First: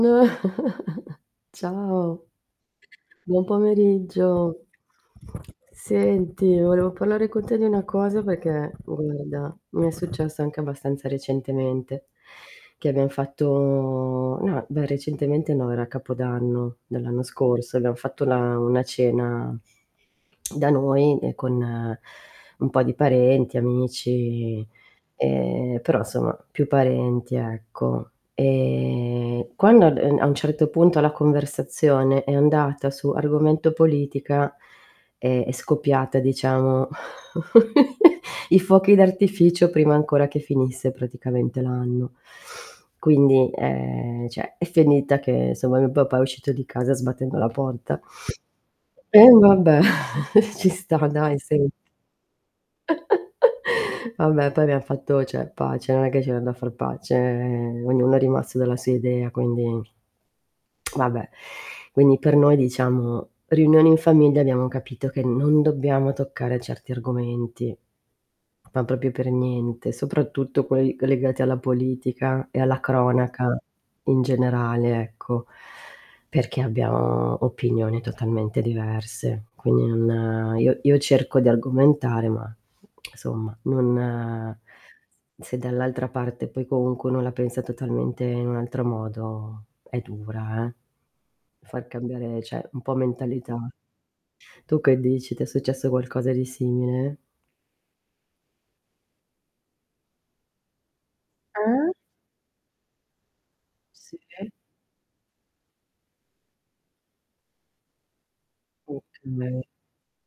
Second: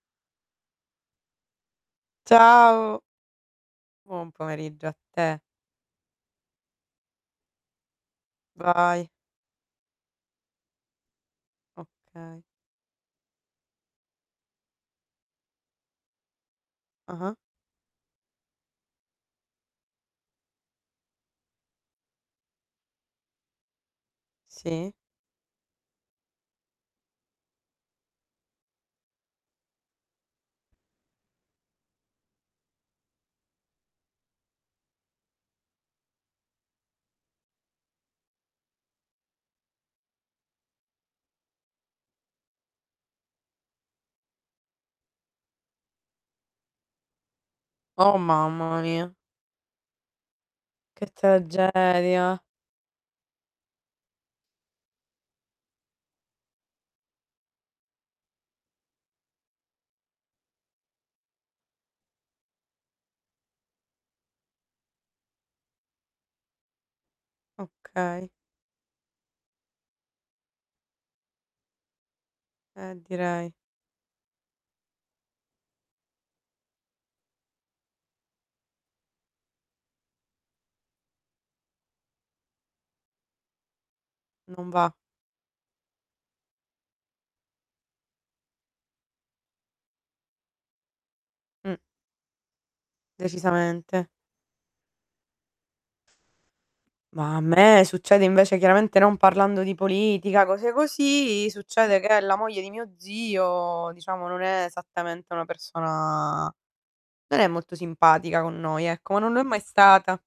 [unintelligible] Ciao. Ciao. Buon Buon pomeriggio. pomeriggio a te. Senti, volevo parlare con te di una cosa perché Vai. guarda, mi è successo anche abbastanza recentemente, Okay. che abbiam fatto no, beh, recentemente no, era capodanno dell'anno Ah-ah. scorso, abbiam fatto la una cena da noi, ehm, con un po' di parenti, amici, Sì. ehm, però insomma, più parenti, ecco. Ehm, quando ad uhm, a un certo punto la conversazione è andata su argomento politica, è è scoppiata diciamo i fuochi d'artificio, prima ancora che finisse praticamente l'anno. Quindi, ehm, cioè è finita che somma mio papà è uscito di casa sbattendo la porta. Oh, mamma mia. E vabbè ci Che sta dai, sen tragedia. Vabbè poi abbiam fatto cioè pace, non è che c'era da far pace, ehm, ognuno è rimasto dalla sua idea quindi Vabbè, quindi per noi diciamo riunioni in famiglia, abbiamo capito che non dobbiamo toccare certi argomenti. Okay. Ma proprio per niente, soprattutto quei legati alla politica e alla Eh, direi. cronaca in generale ecco, perché abbiamo opinione totalmente diverse. Quindi non io io cerco d'argomentare, ma somma non Non va. se dall'altra parte poi comunque uno la pensa totalmente in un altro modo è dura eh, Mh. far cambiare cioè, un po' mentalità. Decisamente. Tu che dici? T'è successo qualcosa di simile? Ma a me succede invece chiaramente, non parlando di politica, cose così, Eh? succede che la moglie di mio zio, Sì. diciamo non è esattamente una persona non è molto simpatica con noi, ecco, ma non lo è mai Okay. stata.